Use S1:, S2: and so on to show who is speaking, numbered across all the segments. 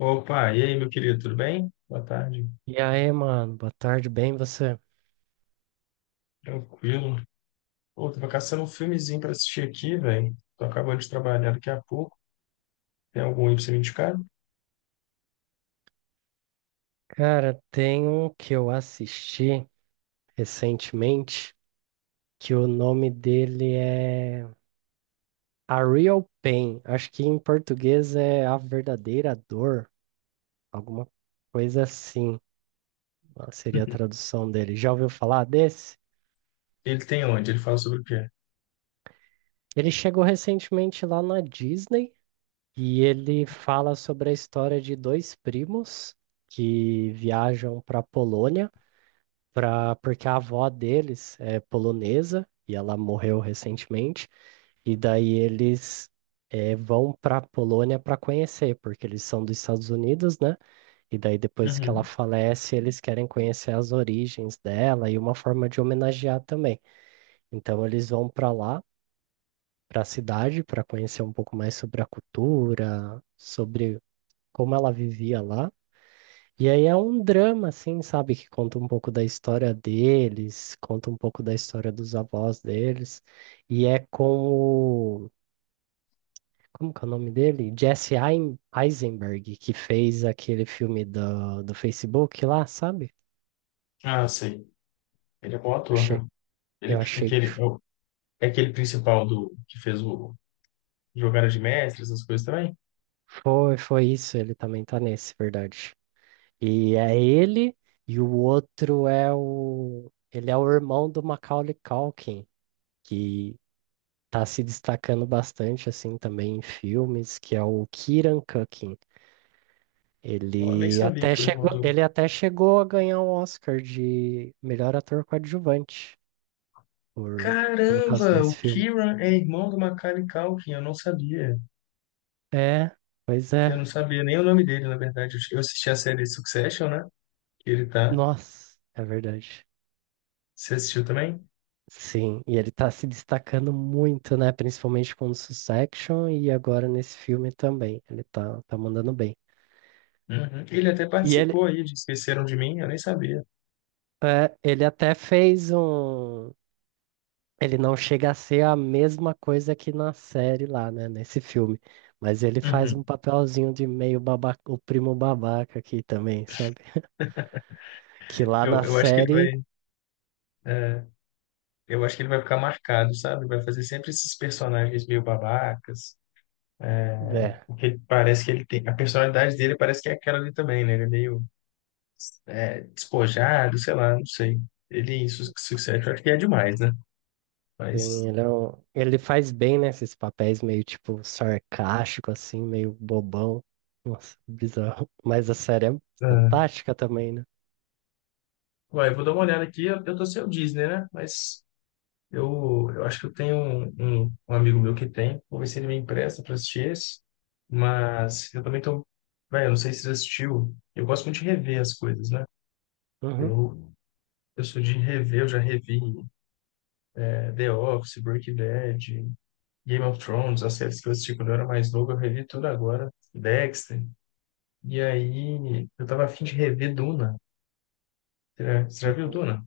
S1: Opa, e aí, meu querido, tudo bem? Boa tarde.
S2: E aí, mano, boa tarde, bem você?
S1: Tranquilo. Pô, tava caçando um filmezinho pra assistir aqui, velho. Tô acabando de trabalhar daqui a pouco. Tem algum aí pra você me indicar?
S2: Cara, tem um que eu assisti recentemente, que o nome dele é A Real Pain. Acho que em português é A Verdadeira Dor, alguma coisa assim, ah, seria a tradução dele. Já ouviu falar desse?
S1: Ele tem onde? Ele fala sobre o quê?
S2: Ele chegou recentemente lá na Disney e ele fala sobre a história de dois primos que viajam para Polônia porque a avó deles é polonesa e ela morreu recentemente, e daí eles vão para Polônia para conhecer, porque eles são dos Estados Unidos, né? E daí depois que ela
S1: Uhum.
S2: falece, eles querem conhecer as origens dela e uma forma de homenagear também. Então eles vão para lá, para a cidade, para conhecer um pouco mais sobre a cultura, sobre como ela vivia lá. E aí é um drama, assim, sabe? Que conta um pouco da história deles, conta um pouco da história dos avós deles. E é com o... Como que é o nome dele? Jesse Eisenberg, que fez aquele filme do Facebook lá, sabe?
S1: Ah, sei. Ele é bom ator,
S2: Achei,
S1: né? Ele,
S2: eu achei que
S1: aquele, é, o- É aquele principal do que fez o Jogada de Mestres, essas coisas também?
S2: foi isso. Ele também tá nesse, verdade. E é ele, e o outro é o... Ele é o irmão do Macaulay Culkin, que tá se destacando bastante assim também em filmes, que é o Kieran Culkin.
S1: Eu nem
S2: Ele
S1: sabia
S2: até
S1: que o irmão
S2: chegou,
S1: do...
S2: ele até chegou a ganhar o Oscar de melhor ator coadjuvante por, por causa
S1: Caramba,
S2: desse
S1: o
S2: filme.
S1: Kieran é irmão do Macaulay Culkin, eu não sabia.
S2: É, pois
S1: Eu
S2: é.
S1: não sabia nem o nome dele, na verdade. Eu assisti a série Succession, né? Que ele tá.
S2: Nossa, é verdade.
S1: Você assistiu também?
S2: Sim, e ele tá se destacando muito, né? Principalmente com o Succession e agora nesse filme também. Ele tá mandando bem.
S1: Uhum. Ele até
S2: E ele,
S1: participou aí de Esqueceram de Mim, eu nem sabia.
S2: é, ele até fez um, Ele não chega a ser a mesma coisa que na série lá, né? Nesse filme. Mas ele faz
S1: Uhum.
S2: um papelzinho de meio babaca, o primo babaca aqui também, sabe? Que lá
S1: Eu,
S2: na
S1: eu acho que
S2: série,
S1: é, eu acho que ele vai ficar marcado, sabe? Vai fazer sempre esses personagens meio babacas,
S2: né?
S1: porque parece que ele tem, a personalidade dele parece que é aquela ali também, né? Ele é meio, despojado, sei lá, não sei. Ele, su Sucesso, acho que é demais, né? Mas,
S2: Ele faz bem, né? Esses papéis meio tipo sarcástico, assim, meio bobão. Nossa, bizarro. Mas a série é
S1: é.
S2: fantástica também, né?
S1: Ué, eu vou dar uma olhada aqui, eu tô sem o Disney, né? Mas eu acho que eu tenho um amigo meu que tem, vou ver se ele me empresta para assistir esse, mas eu também tô, velho, eu não sei se você assistiu, eu gosto muito de rever as coisas, né?
S2: Uhum.
S1: Eu, eu sou de rever, eu já revi The Office, Breaking Bad, Game of Thrones, as séries que eu assisti quando eu era mais novo, eu revi tudo agora, Dexter, e aí eu tava afim de rever Duna, você já viu
S2: Uhum.
S1: Duna?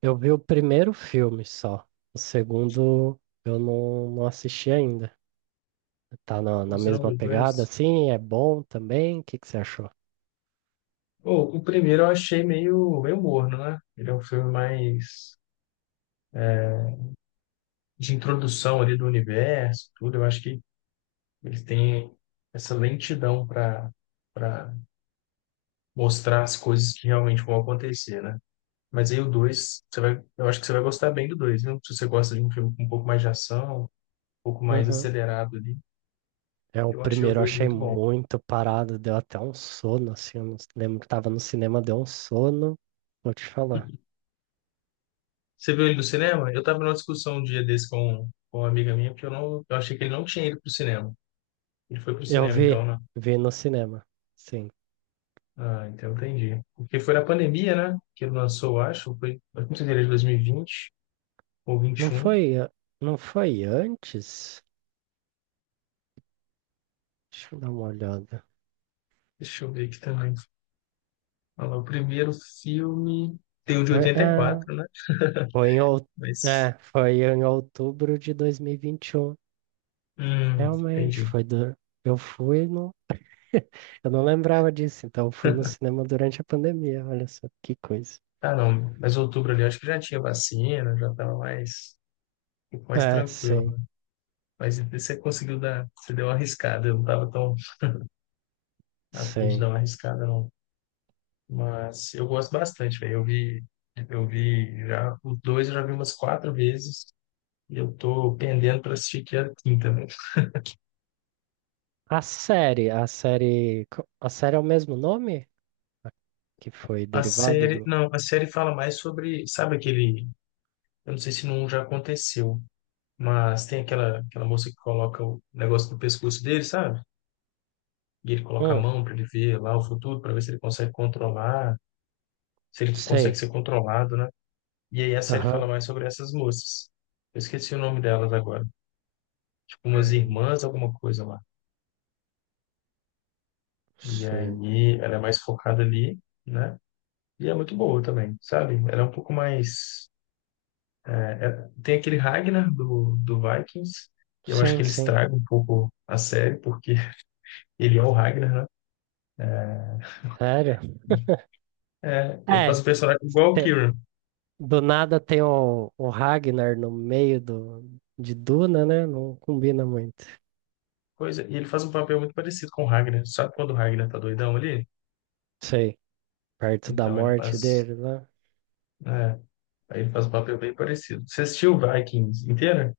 S2: Eu vi o primeiro filme só. O segundo eu não assisti ainda. Tá na,
S1: Ou
S2: na
S1: você não
S2: mesma
S1: viu
S2: pegada,
S1: dois?
S2: assim, é bom também? O que que você achou?
S1: Pô, o primeiro eu achei meio morno, né? Ele é um filme mais de introdução ali do universo, tudo, eu acho que eles têm essa lentidão para mostrar as coisas que realmente vão acontecer, né? Mas aí o 2 você vai, eu acho que você vai gostar bem do dois viu? Se você gosta de um filme com um pouco mais de ação, um pouco mais
S2: Uhum.
S1: acelerado ali,
S2: É, o
S1: eu achei o
S2: primeiro eu
S1: 2
S2: achei
S1: muito bom.
S2: muito parado, deu até um sono, assim, eu não lembro que tava no cinema, deu um sono, vou te falar.
S1: Você viu ele do cinema? Eu tava numa discussão um dia desse com uma amiga minha, porque eu achei que ele não tinha ido pro cinema. Ele foi pro
S2: Eu
S1: cinema, então,
S2: vi,
S1: né?
S2: vi no cinema, sim.
S1: Ah, então entendi. Porque foi na pandemia, né? Que ele lançou, eu acho. Foi, eu não sei se ele é de 2020 ou
S2: Não
S1: 21.
S2: foi, a- não foi antes? Deixa eu dar uma olhada.
S1: Deixa eu ver aqui também. Olha lá, o primeiro filme tem o de
S2: Foi, é,
S1: 84, né?
S2: foi em, out-
S1: Mas.
S2: é, foi em outubro de 2021, realmente,
S1: Entendi.
S2: eu fui Eu não lembrava disso, então fui no cinema durante a pandemia, olha só que coisa.
S1: Ah, não. Mas outubro ali, eu acho que já tinha vacina, já tava mais, um pouco mais
S2: É,
S1: tranquilo,
S2: sim,
S1: né? Mas você conseguiu dar. Você deu uma arriscada. Eu não tava tão afim de
S2: sim.
S1: dar uma arriscada, não. Mas eu gosto bastante, velho. Eu vi. Eu vi já. O dois eu já vi umas quatro vezes. E eu tô pendendo para assistir que é a quinta, né?
S2: A série é o mesmo nome? A Que foi
S1: A
S2: derivada
S1: série,
S2: do.
S1: não, a série fala mais sobre, sabe aquele, eu não sei se não já aconteceu, mas tem aquela moça que coloca o negócio no pescoço dele, sabe? E ele coloca a
S2: Hum,
S1: mão para ele ver lá o futuro, para ver se ele consegue controlar, se ele consegue
S2: sei.
S1: ser controlado, né? E aí a série fala
S2: Aham.
S1: mais sobre essas moças. Eu esqueci o nome delas agora. Tipo umas
S2: Hum,
S1: irmãs, alguma coisa lá. E
S2: sei.
S1: aí ela é mais focada ali, né? E é muito boa também, sabe? Ela é um pouco mais. Tem aquele Ragnar do Vikings, e eu acho
S2: Sim,
S1: que ele
S2: sim.
S1: estraga um pouco a série, porque ele é o Ragnar, né?
S2: Sério?
S1: É, ele
S2: É,
S1: faz um personagem igual o
S2: tem-
S1: Kieran.
S2: do nada tem o Ragnar no meio de Duna, né? Não combina muito.
S1: Coisa, e ele faz um papel muito parecido com o Ragnar. Sabe quando o Ragnar tá doidão ali?
S2: Sei, perto da
S1: Então, ele
S2: morte
S1: faz.
S2: dele, né?
S1: É, aí ele faz um papel bem parecido. Você assistiu Vikings inteira?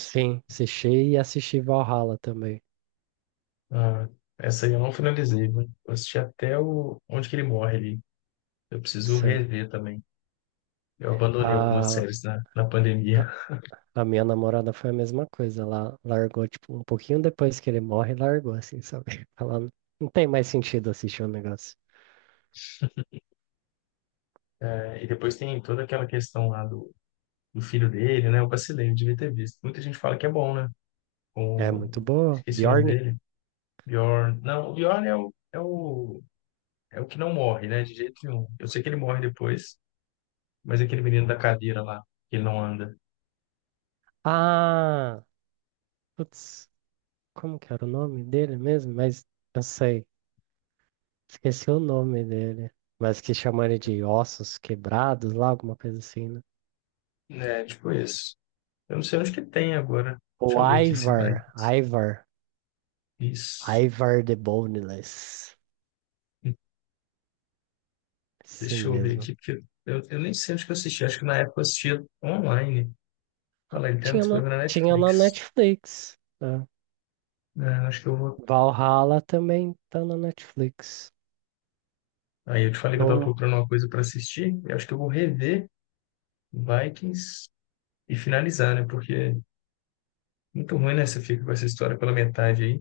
S2: Sim, assisti e assisti Valhalla também.
S1: Ah, essa aí eu não finalizei, né? Eu assisti até o, onde que ele morre ali. Eu preciso
S2: Sei.
S1: rever também. Eu abandonei algumas
S2: A,
S1: séries na
S2: a,
S1: pandemia.
S2: a minha namorada foi a mesma coisa. Ela largou, tipo, um pouquinho depois que ele morre, largou, assim, sabe? Não tem mais sentido assistir o negócio.
S1: É, e depois tem toda aquela questão lá do filho dele, né? Eu vacilei, eu devia ter visto. Muita gente fala que é bom, né?
S2: É
S1: Com...
S2: muito boa.
S1: Esqueci o nome
S2: Bjorn?
S1: dele. Bjorn. Não, o Bjorn é é o que não morre, né? De jeito nenhum. Eu sei que ele morre depois, mas é aquele menino da cadeira lá, que ele não anda.
S2: Ah! Putz, como que era o nome dele mesmo? Mas eu sei. Esqueci o nome dele. Mas que chamam ele de ossos quebrados lá, alguma coisa assim, né?
S1: É, tipo isso. Eu não sei onde que tem agora.
S2: O
S1: Deixa eu ver aqui se vai.
S2: Ivar. Ivar.
S1: Isso.
S2: Ivar the Boneless. Esse
S1: Deixa eu ver
S2: mesmo.
S1: aqui, porque eu nem sei onde que eu assisti. Acho que na época eu assistia online. Olha lá, ele tem
S2: Tinha na,
S1: disponível na
S2: tinha na
S1: Netflix.
S2: Netflix, né?
S1: É, acho que eu vou.
S2: Valhalla também tá na Netflix.
S1: Aí eu te falei que eu tava
S2: Não
S1: procurando uma coisa para assistir, e acho que eu vou rever Vikings e finalizar, né? Porque é muito ruim, né? Você fica com essa história pela metade aí.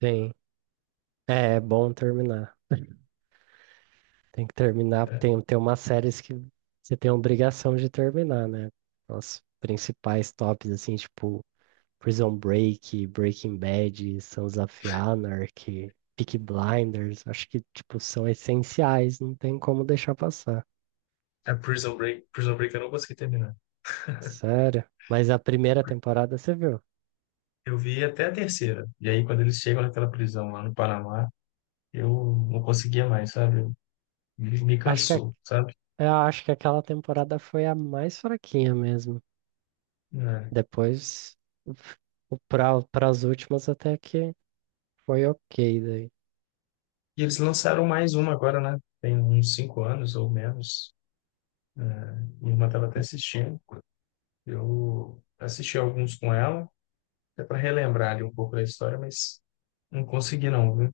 S2: tem. É bom terminar. Tem que terminar.
S1: Né?
S2: Tem umas séries que você tem a obrigação de terminar, né? Os principais tops, assim, tipo Prison Break, Breaking Bad, Sons of Anarchy, Peaky Blinders. Acho que, tipo, são essenciais. Não tem como deixar passar.
S1: A Prison Break eu não consegui terminar.
S2: Sério. Mas a primeira temporada você viu?
S1: Eu vi até a terceira, e aí quando eles chegam naquela prisão lá no Panamá, eu não conseguia mais, sabe? Me
S2: Acho que a
S1: cansou, sabe?
S2: Eu acho que aquela temporada foi a mais fraquinha mesmo.
S1: Né?
S2: Depois, para as últimas até que foi ok daí.
S1: E eles lançaram mais uma agora, né? Tem uns cinco anos ou menos. Né? Minha irmã estava até assistindo. Eu assisti alguns com ela, é para relembrar ali um pouco da história, mas não consegui não, viu?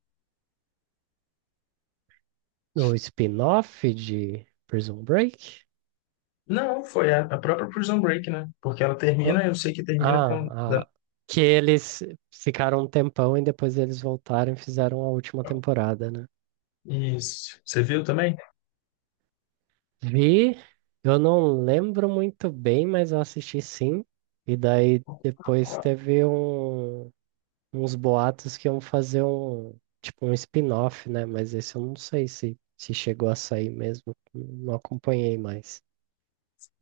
S2: No spin-off de Prison Break?
S1: Não, foi a própria Prison Break, né? Porque ela
S2: Ah,
S1: termina, eu sei que termina com... da-.
S2: ah, ah, que eles ficaram um tempão e depois eles voltaram e fizeram a última temporada, né?
S1: Isso. Você viu também?
S2: Vi, eu não lembro muito bem, mas eu assisti sim. E daí depois teve uns boatos que iam fazer um, tipo, um spin-off, né? Mas esse eu não sei se chegou a sair mesmo. Não acompanhei mais.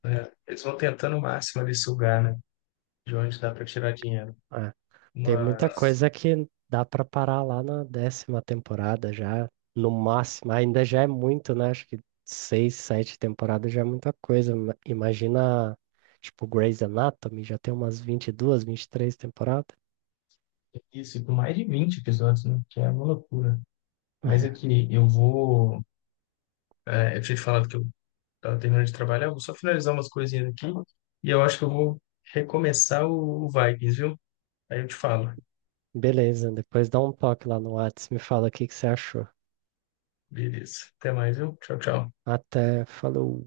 S1: É, eles vão tentando o máximo ali sugar, né? De onde dá para tirar dinheiro.
S2: Ah, tem muita
S1: Mas...
S2: coisa que dá pra parar lá na décima temporada já, no máximo. Ainda já é muito, né? Acho que seis, sete temporadas já é muita coisa. Imagina, tipo, Grey's Anatomy, já tem umas 20, 22, 23 temporadas.
S1: Isso, e com mais de 20 episódios, né? Que é uma loucura. Mas aqui, eu tinha te falado que eu tava terminando de trabalhar, eu vou só finalizar umas coisinhas aqui e eu acho que eu vou recomeçar o Vikings, viu? Aí eu te falo.
S2: Beleza, depois dá um toque lá no Whats, me fala o que que você achou.
S1: Beleza. Até mais, viu? Tchau, tchau.
S2: Até, falou.